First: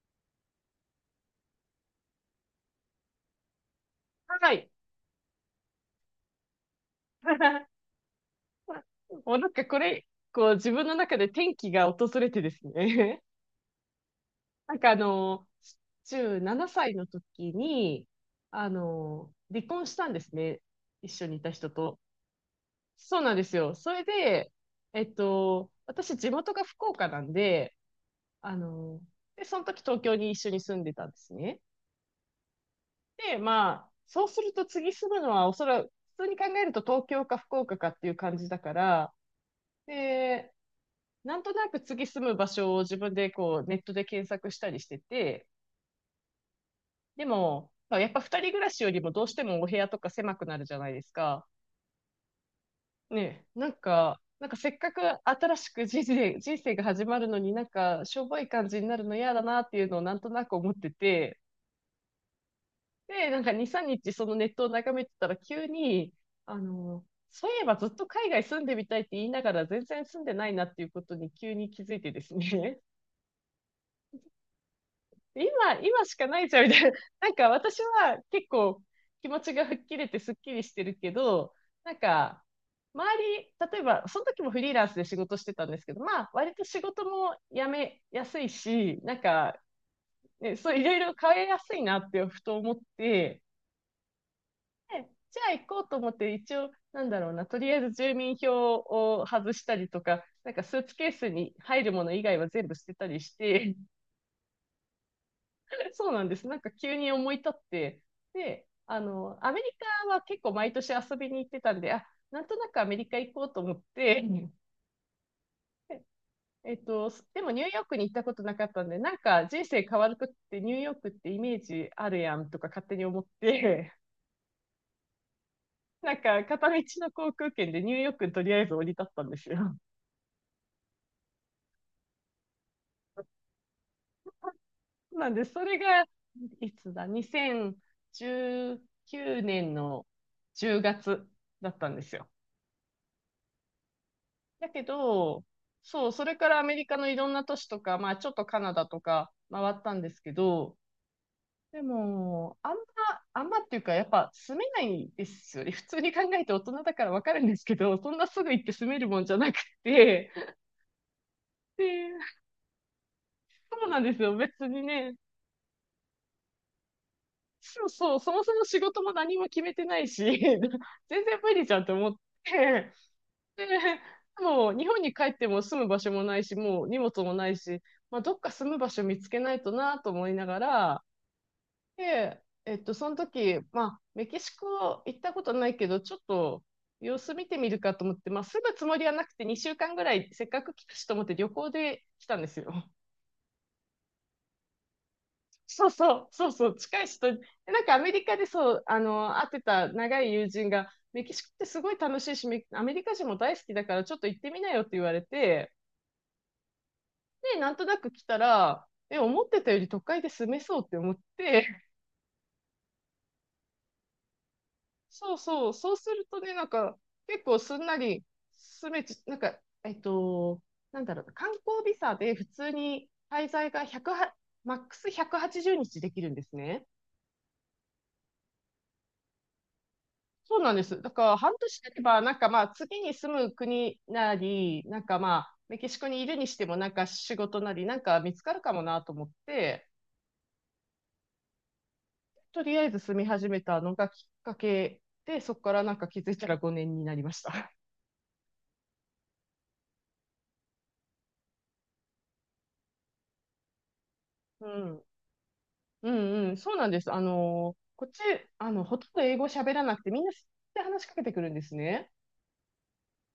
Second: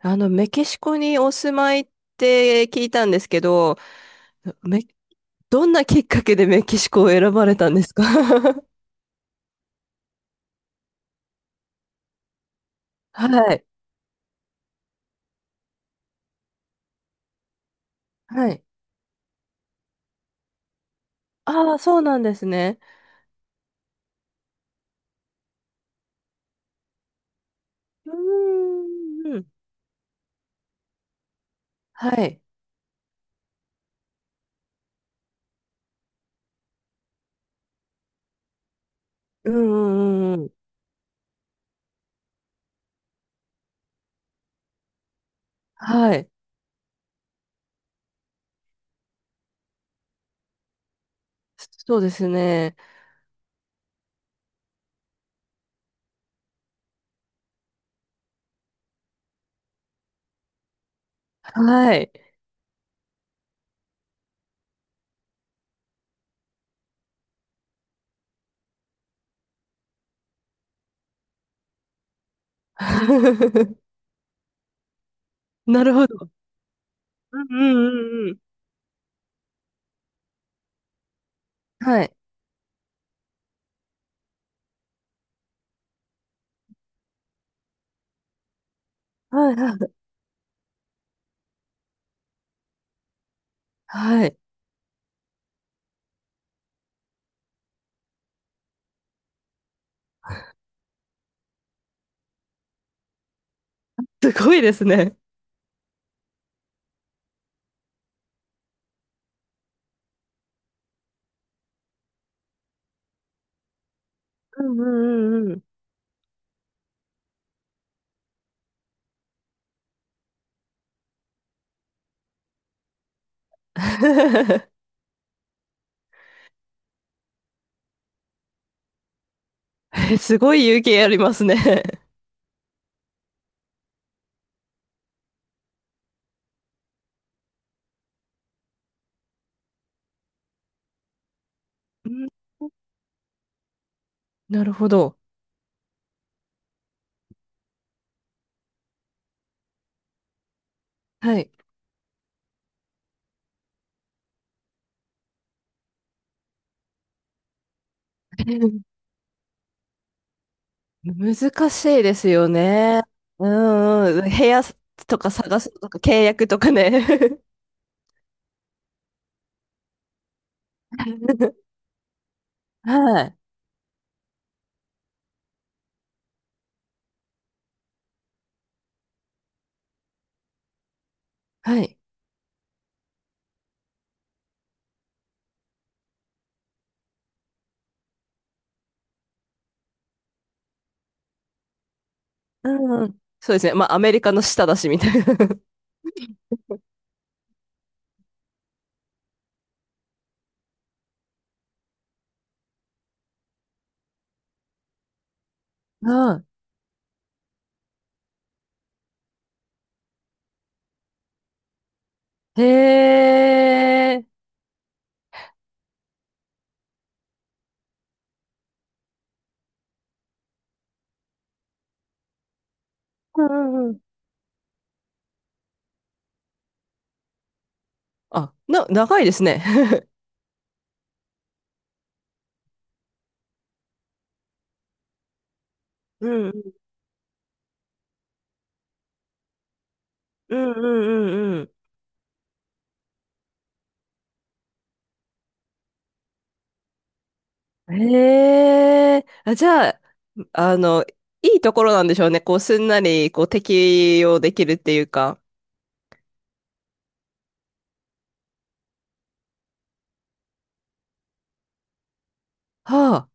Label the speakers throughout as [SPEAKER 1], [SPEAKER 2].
[SPEAKER 1] メキシコにお住まいって聞いたんですけど、
[SPEAKER 2] はい。
[SPEAKER 1] め、どんなきっかけでメキシコを選ばれたんで すか？
[SPEAKER 2] もうなんかこれ、こう自分の中で転機が訪れてですね。
[SPEAKER 1] はい。
[SPEAKER 2] なんか17歳の時に、
[SPEAKER 1] はい。
[SPEAKER 2] 離婚したんですね。一緒にいた人
[SPEAKER 1] ああ、
[SPEAKER 2] と。
[SPEAKER 1] そうなんですね。
[SPEAKER 2] そうなんですよ。それで、私地元が福岡なんで、
[SPEAKER 1] う
[SPEAKER 2] あの、
[SPEAKER 1] ー
[SPEAKER 2] で、
[SPEAKER 1] ん。
[SPEAKER 2] その時東京に一緒に住んでたんですね。
[SPEAKER 1] はい。
[SPEAKER 2] で、まあ、そうすると次住むのはおそらく、普通に考えると東京か福岡かっていう感じだから、
[SPEAKER 1] うんうんうんうん。
[SPEAKER 2] で、なんとなく次住む場所を自分でこうネットで検索したりしてて、
[SPEAKER 1] はい。
[SPEAKER 2] でも、まあやっぱ二人暮らしよりもどうしてもお部屋とか狭くなるじゃないですか。
[SPEAKER 1] そうですね。
[SPEAKER 2] ねえ、なんか、なんかせっかく新しく人生が始まるのになんかしょぼい感じになるの嫌だなっていうのをなんとなく思ってて、
[SPEAKER 1] はい。
[SPEAKER 2] で、なんか2、3日そのネットを眺めてたら急に、あの、そういえばずっと海外住んでみたいって言いながら全然住んでないなっていうことに急に気づいてですね。今、
[SPEAKER 1] なる
[SPEAKER 2] 今
[SPEAKER 1] ほ
[SPEAKER 2] しか
[SPEAKER 1] ど。
[SPEAKER 2] ないじゃん、みたいな。なん
[SPEAKER 1] うん
[SPEAKER 2] か
[SPEAKER 1] う
[SPEAKER 2] 私
[SPEAKER 1] ん
[SPEAKER 2] は
[SPEAKER 1] うんうん。
[SPEAKER 2] 結構気持ちが吹っ切れてすっきりしてるけど、なん
[SPEAKER 1] はい。
[SPEAKER 2] か、周り、例えば、その時もフリーランスで仕事してたんですけど、まあ、割と仕事も辞めやすいし、なん
[SPEAKER 1] はい
[SPEAKER 2] か、
[SPEAKER 1] はい。
[SPEAKER 2] ね、そう、いろいろ変えやすいなってふと思って、
[SPEAKER 1] はい。
[SPEAKER 2] でじゃあ行こうと思って、一応、なんだろうな、とりあえず住民票を外したりとか、なんかスーツケースに入るもの以外は全部捨てたりして、
[SPEAKER 1] すごいですね。
[SPEAKER 2] そうなんです。なんか急に思い立って、で、アメリカは結構毎年遊びに行ってたんで、あ、なんとなくアメリカ行こうと思って、うん、
[SPEAKER 1] うんうんうんうん。
[SPEAKER 2] でもニューヨークに行ったことなかったんで、なんか人生変わるときってニューヨークってイメージあるやんとか勝手に思って、なんか片道の航空券でニューヨークにとりあえず降り立ったんですよ。
[SPEAKER 1] え、すごい勇気ありますね。
[SPEAKER 2] なんで、それが、いつだ、2019年の10月だったんで
[SPEAKER 1] う
[SPEAKER 2] すよ。
[SPEAKER 1] ん、な
[SPEAKER 2] だ
[SPEAKER 1] る
[SPEAKER 2] け
[SPEAKER 1] ほど。
[SPEAKER 2] ど、そう、それからアメリカのいろんな都市とか、まあちょっとカナダとか回ったんですけど、
[SPEAKER 1] はい。
[SPEAKER 2] でも、あんまっていうか、やっぱ住めないですよね。普通に考えて大人だからわかるんですけど、そんなすぐ行って住め るもんじゃなくて、
[SPEAKER 1] 難しいです
[SPEAKER 2] で、
[SPEAKER 1] よね。う
[SPEAKER 2] そうなんで
[SPEAKER 1] ん
[SPEAKER 2] す
[SPEAKER 1] うん。部
[SPEAKER 2] よ。別
[SPEAKER 1] 屋
[SPEAKER 2] にね、
[SPEAKER 1] とか探すとか契約とかね。
[SPEAKER 2] そうそう、そもそも仕事も何も決めてないし、全然無 理じゃんと思って、
[SPEAKER 1] はい。
[SPEAKER 2] で、もう日本に帰っても住む場所もないし、もう荷物もないし、まあ、どっか住む場所見つけないとなと思いながら、
[SPEAKER 1] はい。
[SPEAKER 2] で、その時、まあ、メキシコ行ったことないけど、ちょっと様子見てみるかと思って、まあ、住むつもりはなくて2週間ぐらいせっかく来たしと思って旅行で来たんです
[SPEAKER 1] う
[SPEAKER 2] よ。
[SPEAKER 1] んうん。そうですね。まあ、アメリカの下だし、みたい
[SPEAKER 2] そうそう、そうそう、近い人、でなんかアメリカでそう、会ってた長い友人が、メキシコってすごい楽しいし、アメリカ人も大好きだからちょっと行ってみなよって言われて、
[SPEAKER 1] な。う
[SPEAKER 2] で、なんとなく来たら、え、思ってたより都会で住めそうって思って、
[SPEAKER 1] ん。へえ。
[SPEAKER 2] そうそう、そうするとね、なんか、結構すんなり住めち、なんか、えっと、なんだろうな、観光ビザで普通に
[SPEAKER 1] う
[SPEAKER 2] 滞
[SPEAKER 1] ん
[SPEAKER 2] 在
[SPEAKER 1] う
[SPEAKER 2] が
[SPEAKER 1] んうん。
[SPEAKER 2] 100は、マックス180日できるんですね。
[SPEAKER 1] あ、な、長いですね。
[SPEAKER 2] そうなんです。だから半年経てば、なんかまあ次に住む国なり、なんかまあメキシコにいるに
[SPEAKER 1] う
[SPEAKER 2] して
[SPEAKER 1] ん
[SPEAKER 2] も、なんか仕事なり、なんか見つかるかもなと思って、
[SPEAKER 1] うんうんうん
[SPEAKER 2] とりあえず住み始めたのがきっかけで、そこからなんか気づいたら5年になりました。
[SPEAKER 1] うん。へえ。あ、じゃあ、あの、いいところなんでしょうね。こう、すんなり、こう、適用で き
[SPEAKER 2] う
[SPEAKER 1] るってい
[SPEAKER 2] ん。
[SPEAKER 1] うか。
[SPEAKER 2] うんうん。そうなんです。こっち、ほとんど英語喋らなくて、みんな知って話しかけてくるんですね。
[SPEAKER 1] は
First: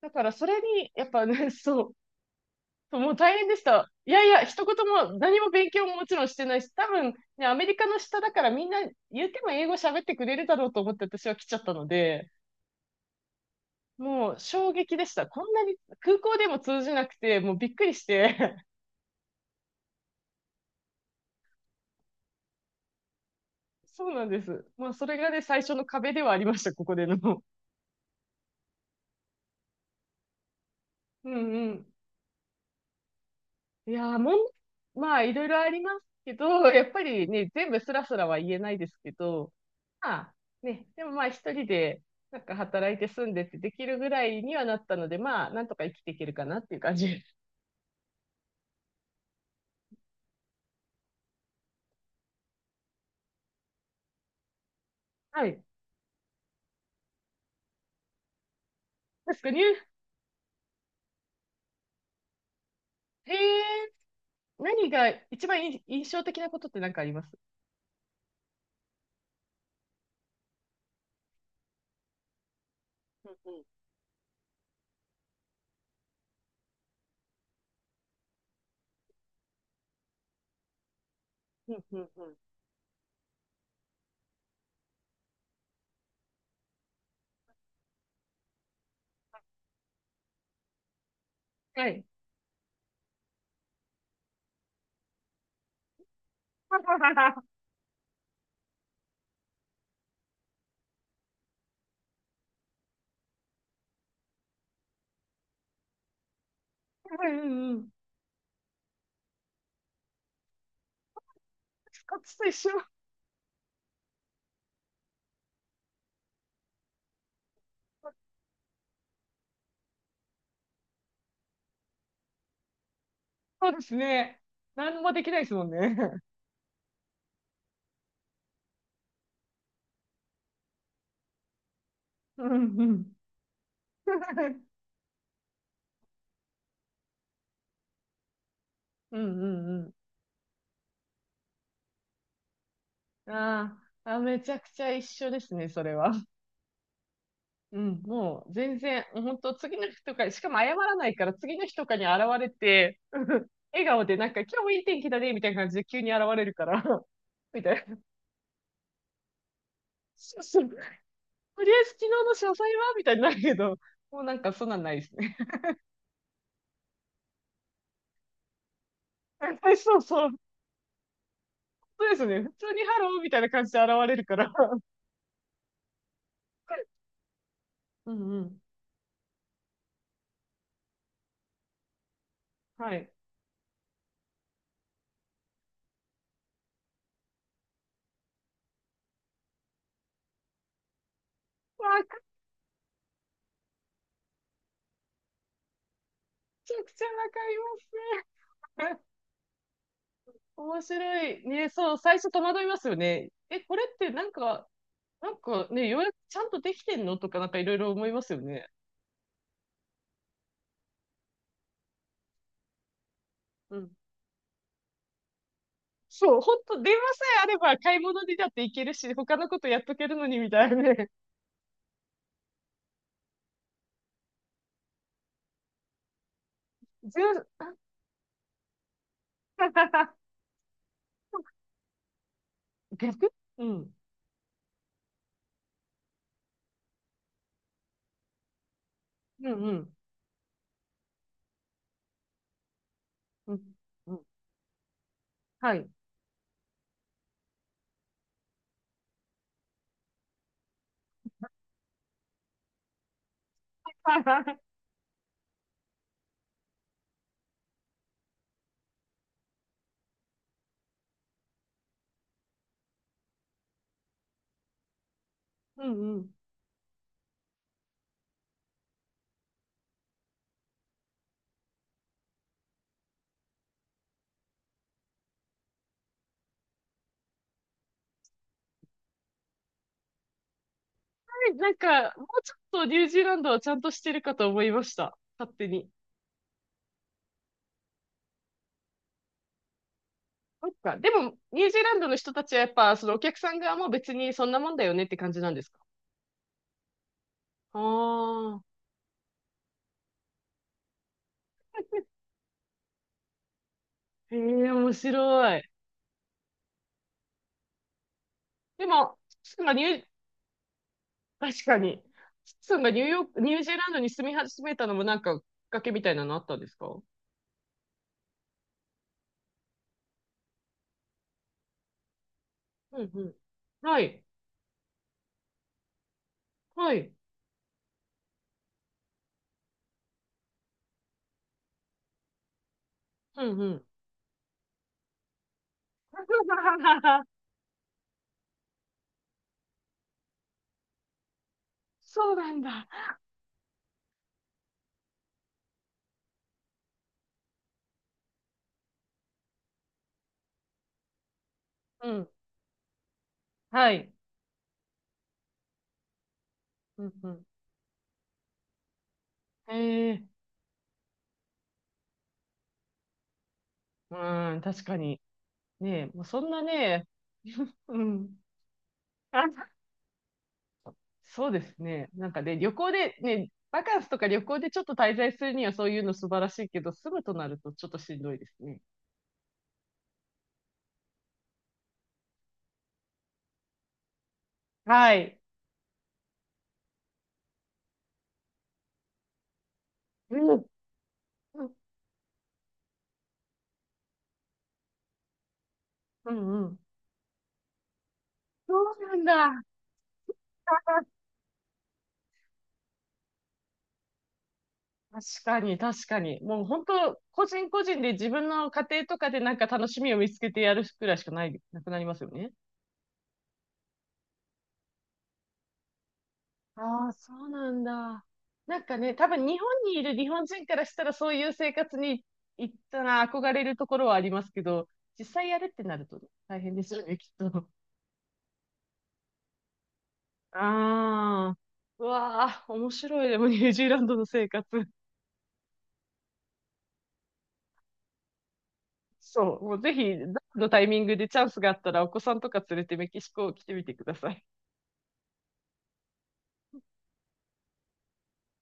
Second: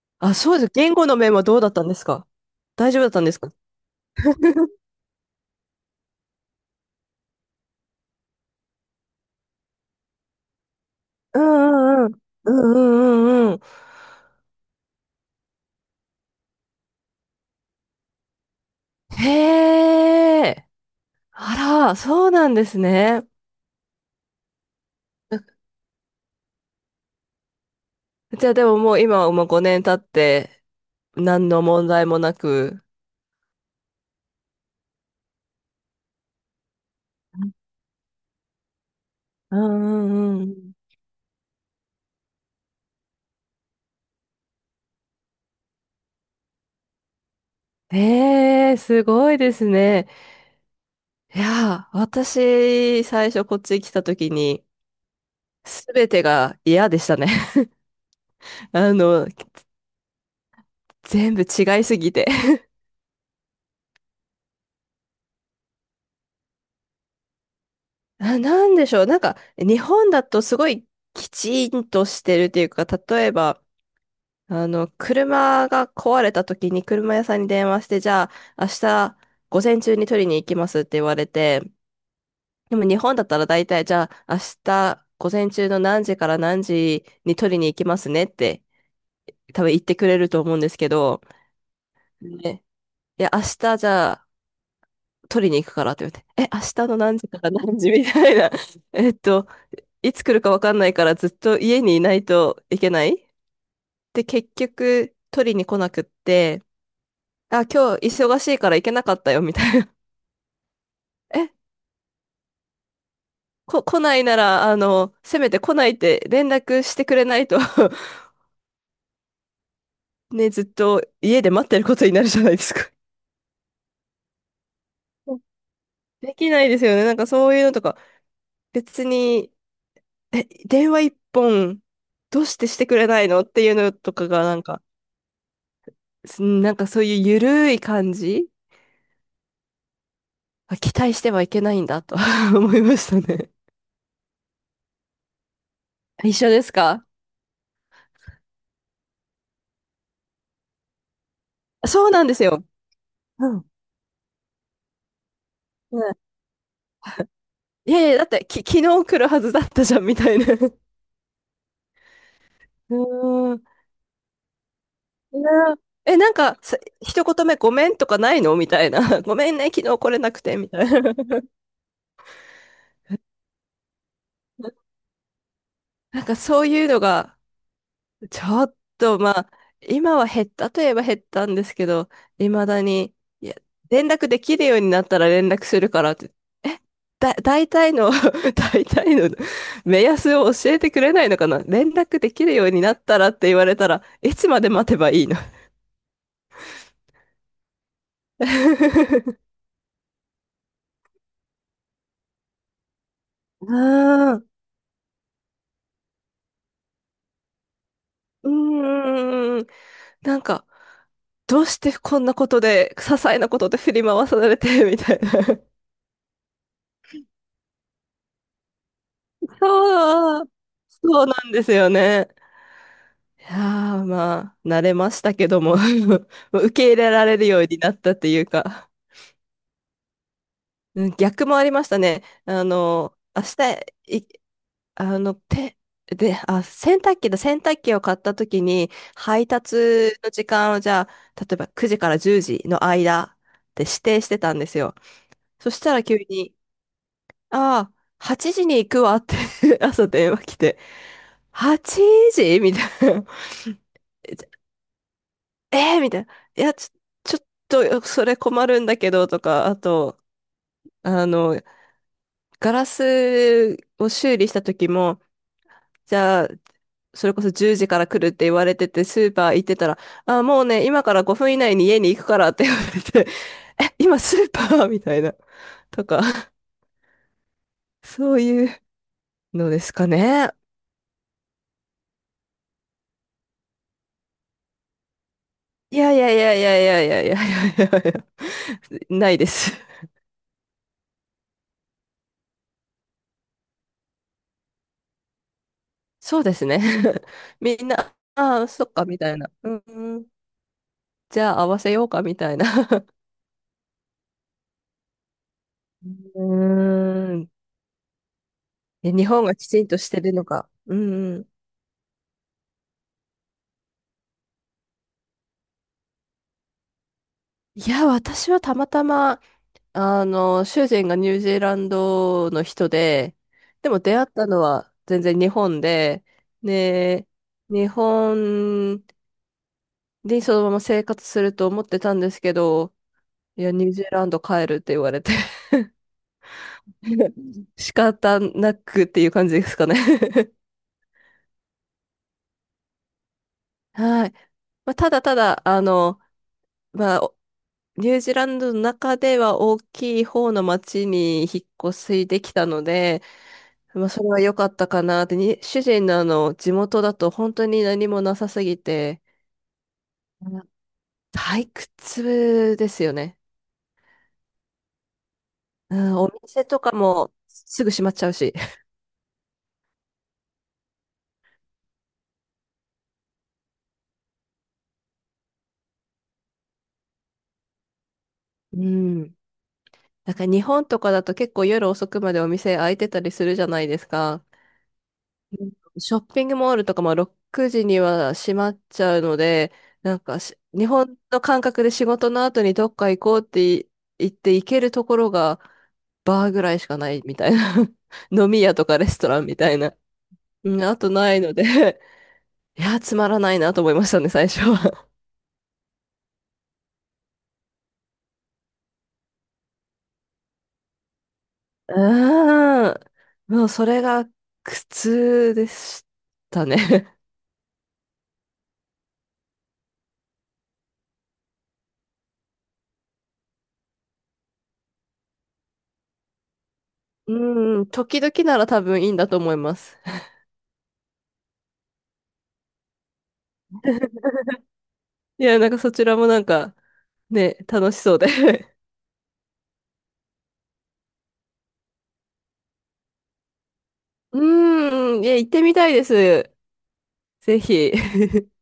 [SPEAKER 2] だか
[SPEAKER 1] あ。
[SPEAKER 2] ら、
[SPEAKER 1] あ、
[SPEAKER 2] それ
[SPEAKER 1] そうです。
[SPEAKER 2] に、
[SPEAKER 1] 言
[SPEAKER 2] や
[SPEAKER 1] 語
[SPEAKER 2] っ
[SPEAKER 1] の
[SPEAKER 2] ぱ
[SPEAKER 1] 面は
[SPEAKER 2] ね、
[SPEAKER 1] どうだったん
[SPEAKER 2] そ
[SPEAKER 1] ですか？大
[SPEAKER 2] う、
[SPEAKER 1] 丈夫だ
[SPEAKER 2] も
[SPEAKER 1] っ
[SPEAKER 2] う
[SPEAKER 1] たんで
[SPEAKER 2] 大
[SPEAKER 1] す
[SPEAKER 2] 変
[SPEAKER 1] か？
[SPEAKER 2] でした。いやいや、一言も、何も勉強ももちろんしてないし、多分、ね、アメリカの下だからみんな言うても英語喋ってくれるだろうと思って私は
[SPEAKER 1] う
[SPEAKER 2] 来ちゃったの
[SPEAKER 1] んうんうん。
[SPEAKER 2] で、
[SPEAKER 1] うんうんうんうん。
[SPEAKER 2] もう衝撃でした。こんなに空港でも通じなくて、もうびっくりして。
[SPEAKER 1] へえ。あら、そうなんですね。
[SPEAKER 2] そうなんです。まあ、それがね、最初の壁ではありました、ここでの。
[SPEAKER 1] じゃあでももう今はもう5年経って、
[SPEAKER 2] う
[SPEAKER 1] 何
[SPEAKER 2] ん
[SPEAKER 1] の
[SPEAKER 2] う
[SPEAKER 1] 問
[SPEAKER 2] ん。
[SPEAKER 1] 題もなく。
[SPEAKER 2] いやー、まあ、いろいろありますけど、やっぱりね、全部スラスラは言えないですけど、
[SPEAKER 1] う
[SPEAKER 2] まあ、
[SPEAKER 1] んうんうん。
[SPEAKER 2] ね、でもまあ、一人で、なんか働いて住んでってできるぐらいにはなったので、まあ、なんとか生きていけるかなっていう感じです。
[SPEAKER 1] へえ、すごいですね。いやー、私、最初こっち来た時に、
[SPEAKER 2] はい。
[SPEAKER 1] すべてが嫌でしたね。あの、
[SPEAKER 2] 確かに、
[SPEAKER 1] 全部違いすぎて。
[SPEAKER 2] えー、何が一番い印象的なことって何かあります？
[SPEAKER 1] あ、なんでしょう。なんか、日本だとすごいきちんとしてるっていうか、例え
[SPEAKER 2] うん
[SPEAKER 1] ば、
[SPEAKER 2] う
[SPEAKER 1] 車が壊れた時に車屋さんに電話して、じゃあ、明日午前中に取りに行きますって言われて、
[SPEAKER 2] ん。うんうんうん。
[SPEAKER 1] でも日本だったら大体、じゃあ、明日午前中の何時から何時に取りに行きますねって、多分言ってくれると思うんですけど、
[SPEAKER 2] はい。
[SPEAKER 1] ね、いや、明日じゃあ、取りに行くからって言って、え、明日の何時か ら何時みたいな。えっと、いつ来るかわかんないからずっと家にいないといけないで、結局取りに来なくって、
[SPEAKER 2] うんう
[SPEAKER 1] あ、
[SPEAKER 2] んうん。
[SPEAKER 1] 今日忙しいから行けなかったよ、みたいな。え、
[SPEAKER 2] カツと一緒。
[SPEAKER 1] 来ないなら、せめて来ないって連絡してくれないと ね、ずっと家で待ってることになるじゃないですか。
[SPEAKER 2] そうですね。何もできない ですもんね。
[SPEAKER 1] できないですよね。なんかそういうのとか、別に、え、電話一本、ど
[SPEAKER 2] う
[SPEAKER 1] うしてし
[SPEAKER 2] んう
[SPEAKER 1] てくれ
[SPEAKER 2] ん。
[SPEAKER 1] ないのっていうのとかが、な んか、なんかそういうゆるい感じ、
[SPEAKER 2] うんうん
[SPEAKER 1] あ、期待してはいけないんだと 思いました
[SPEAKER 2] うん。
[SPEAKER 1] ね。
[SPEAKER 2] あーあ、めちゃくちゃ一緒ですね、それは。
[SPEAKER 1] 一緒ですか？
[SPEAKER 2] うん、もう全然、本当次の日とか、しかも謝らないから次の日とかに
[SPEAKER 1] そう
[SPEAKER 2] 現
[SPEAKER 1] なんです
[SPEAKER 2] れ
[SPEAKER 1] よ。
[SPEAKER 2] て、うん、
[SPEAKER 1] うん。
[SPEAKER 2] 笑顔でなんか今日もいい天気だね、みたいな感じで
[SPEAKER 1] う
[SPEAKER 2] 急に
[SPEAKER 1] ん。
[SPEAKER 2] 現れるから、みたい
[SPEAKER 1] い
[SPEAKER 2] な。
[SPEAKER 1] やいや、だって昨日来るはずだったじゃん、みたい
[SPEAKER 2] そう
[SPEAKER 1] な。
[SPEAKER 2] そう。と
[SPEAKER 1] う
[SPEAKER 2] りあえず昨日の詳細はみたいになる
[SPEAKER 1] ー
[SPEAKER 2] け
[SPEAKER 1] ん。
[SPEAKER 2] ど、もうなんかそんなんないですね。
[SPEAKER 1] ねえ、なんか、一言目ごめんとかないのみたいな。ごめんね、昨
[SPEAKER 2] そ
[SPEAKER 1] 日
[SPEAKER 2] う
[SPEAKER 1] 来れ
[SPEAKER 2] そう。
[SPEAKER 1] なく て、みたいな。
[SPEAKER 2] そうですね。普通にハローみたいな感じで現れるから。
[SPEAKER 1] なんかそういうのが
[SPEAKER 2] うんう
[SPEAKER 1] ち
[SPEAKER 2] ん。
[SPEAKER 1] ょっと、まあ、今は減ったといえば減ったんですけど、未だ
[SPEAKER 2] はい。
[SPEAKER 1] に、いや、連絡できるようになったら連絡するからって、え、大体の 大体の目安を教えてくれないのかな、連
[SPEAKER 2] わ
[SPEAKER 1] 絡
[SPEAKER 2] く
[SPEAKER 1] できるようになったらって言われたら、いつまで待てばいいの？
[SPEAKER 2] ちゃくちゃわかりますね。面白い。ね、そう、最初戸惑いますよね。え、これってなん
[SPEAKER 1] ああ、
[SPEAKER 2] か、なんかね、ようやくちゃんとできてんのとかなんかいろいろ思いますよ
[SPEAKER 1] う
[SPEAKER 2] ね。
[SPEAKER 1] ーん、なんか、どうしてこんなことで、些細なこと
[SPEAKER 2] う
[SPEAKER 1] で
[SPEAKER 2] ん。
[SPEAKER 1] 振り回されて、みたいな。
[SPEAKER 2] そう、ほんと、電話さえあれば買い物にだって行けるし、他のこ とやっとけるのに
[SPEAKER 1] そ
[SPEAKER 2] み
[SPEAKER 1] う、
[SPEAKER 2] たいなね。
[SPEAKER 1] そうなんですよね。いやー、まあ、慣れましたけども、もう受け入れ
[SPEAKER 2] じゅ
[SPEAKER 1] られ
[SPEAKER 2] う
[SPEAKER 1] るようになったっていうか、うん、逆 もありましたね。あの、
[SPEAKER 2] 逆、
[SPEAKER 1] 明
[SPEAKER 2] うん。
[SPEAKER 1] 日、い、あの、て、で、あ、洗濯機だ、洗濯機を買った時に、配
[SPEAKER 2] うんう
[SPEAKER 1] 達
[SPEAKER 2] ん。
[SPEAKER 1] の時間をじゃあ、例えば9時から10時の間っ
[SPEAKER 2] うん。
[SPEAKER 1] て指
[SPEAKER 2] う
[SPEAKER 1] 定
[SPEAKER 2] ん。
[SPEAKER 1] してたんですよ。そ
[SPEAKER 2] は
[SPEAKER 1] し
[SPEAKER 2] い。
[SPEAKER 1] たら急に、ああ、8時に行くわって 朝電話来て、8時みたいな。えーみたいな。いや、ちょっと、それ困るんだけど、とか、あと、あの、ガラスを修理した時も、
[SPEAKER 2] うんう
[SPEAKER 1] じ
[SPEAKER 2] ん。
[SPEAKER 1] ゃあ、それこそ10時から来るって言われてて、スーパー行ってたら、あ、もうね、今から5分以内に家に行くからって言われて、え、今スーパーみたいな、とか、そういうのですかね。
[SPEAKER 2] なんか、もうちょっとニュージーランドはちゃんとしてるかと思いました。勝手に。
[SPEAKER 1] いやいやいやいやいやいやいやいやいやいや、ないです。
[SPEAKER 2] そっか。でも、ニュージーランドの人たちはやっぱ、そのお客さん側も別にそんなもんだよねって感じなんですか？
[SPEAKER 1] そうですね。みんな、あ
[SPEAKER 2] あ
[SPEAKER 1] あ、
[SPEAKER 2] あ
[SPEAKER 1] そっか、みたいな。うんうん。じゃあ合わせようかみたいな。
[SPEAKER 2] ー、へえ、面白い。
[SPEAKER 1] うーん。
[SPEAKER 2] で
[SPEAKER 1] え、
[SPEAKER 2] も、
[SPEAKER 1] 日本
[SPEAKER 2] ス
[SPEAKER 1] が
[SPEAKER 2] ッさ
[SPEAKER 1] き
[SPEAKER 2] が
[SPEAKER 1] ち
[SPEAKER 2] ニ
[SPEAKER 1] ん
[SPEAKER 2] ュ
[SPEAKER 1] と
[SPEAKER 2] ー、
[SPEAKER 1] してるのか。うんうん。
[SPEAKER 2] 確かに、スッツンがニューヨーク、ニュージーランドに住み始めたのもなんか、きっかけみたいなのあったんですか？
[SPEAKER 1] いや、私はたまたま、主人がニュージーランドの人
[SPEAKER 2] うんうん。
[SPEAKER 1] で、で
[SPEAKER 2] は
[SPEAKER 1] も出
[SPEAKER 2] い、
[SPEAKER 1] 会ったのは全然日本で、
[SPEAKER 2] はい、
[SPEAKER 1] ね、日本にそのまま生活すると思ってたんですけど、
[SPEAKER 2] うん
[SPEAKER 1] い
[SPEAKER 2] う
[SPEAKER 1] や、
[SPEAKER 2] ん。
[SPEAKER 1] ニュージーランド帰るって言われて 仕方なくっていう感じですかね。
[SPEAKER 2] そうなんだ。
[SPEAKER 1] はい。まあ、ただただ、まあ、ニュージーランドの中では大きい方の町に引っ越
[SPEAKER 2] う
[SPEAKER 1] し
[SPEAKER 2] ん、
[SPEAKER 1] できたので、
[SPEAKER 2] は
[SPEAKER 1] まあ、
[SPEAKER 2] い。
[SPEAKER 1] それは良かったかなって、に主人のあの地元
[SPEAKER 2] うん
[SPEAKER 1] だ
[SPEAKER 2] う
[SPEAKER 1] と
[SPEAKER 2] ん。
[SPEAKER 1] 本当に何もなさすぎて、
[SPEAKER 2] へえ、
[SPEAKER 1] うん、退屈ですよね。
[SPEAKER 2] うん、確かに。
[SPEAKER 1] う
[SPEAKER 2] ねえ、
[SPEAKER 1] ん、
[SPEAKER 2] もう
[SPEAKER 1] お
[SPEAKER 2] そんな
[SPEAKER 1] 店とか
[SPEAKER 2] ね、
[SPEAKER 1] もすぐ
[SPEAKER 2] う
[SPEAKER 1] 閉まっちゃう
[SPEAKER 2] ん。
[SPEAKER 1] し。
[SPEAKER 2] そうですね。なんかね、旅行で、ね、バカンスとか旅行でちょっと滞在するにはそういうの素晴らしいけど、住むとなるとちょっとしんどいです
[SPEAKER 1] う
[SPEAKER 2] ね。
[SPEAKER 1] ん。なんか日本とかだと結構夜遅くまでお店開いてたりするじゃないですか。
[SPEAKER 2] はい。
[SPEAKER 1] うん、ショッピングモールとかも6時には閉まっちゃうので、なん
[SPEAKER 2] う
[SPEAKER 1] か
[SPEAKER 2] ん。
[SPEAKER 1] 日本の感
[SPEAKER 2] うん
[SPEAKER 1] 覚で仕事の後にどっか行こうって言って行けるところが
[SPEAKER 2] う
[SPEAKER 1] バーぐ
[SPEAKER 2] んう
[SPEAKER 1] ら
[SPEAKER 2] ん。
[SPEAKER 1] いしかないみたいな。飲み
[SPEAKER 2] そ
[SPEAKER 1] 屋と
[SPEAKER 2] う
[SPEAKER 1] かレ
[SPEAKER 2] な
[SPEAKER 1] ス
[SPEAKER 2] ん
[SPEAKER 1] トランみ
[SPEAKER 2] だ。
[SPEAKER 1] たいな。うん、あとないので いや、つまらないなと思いましたね、最初は。
[SPEAKER 2] 確かに、確かに。もう本当、個人個人で自分の家庭とかでなんか楽しみを見つけてやるくらいしかない、な くなりますよね。
[SPEAKER 1] うーん。もうそれが苦痛でしたね。
[SPEAKER 2] ああ、そうなんだ。なんかね、多分日本にいる日本人からしたらそういう生活に行ったら憧れるところはありますけど、実際やるってなるとね大変ですよね、きっと。
[SPEAKER 1] うん、時々なら多分いいんだと思います。
[SPEAKER 2] ああ、うわあ、面白い。でもニュージーランドの生活。
[SPEAKER 1] いや、なんかそちらもなんか、ね、楽しそうで。
[SPEAKER 2] そう、もうぜひ、どのタイミングでチャンスがあったらお子さんとか連れてメキシコ来てみてくださ
[SPEAKER 1] う
[SPEAKER 2] い。
[SPEAKER 1] ーん、いや、行ってみたいです。ぜひ。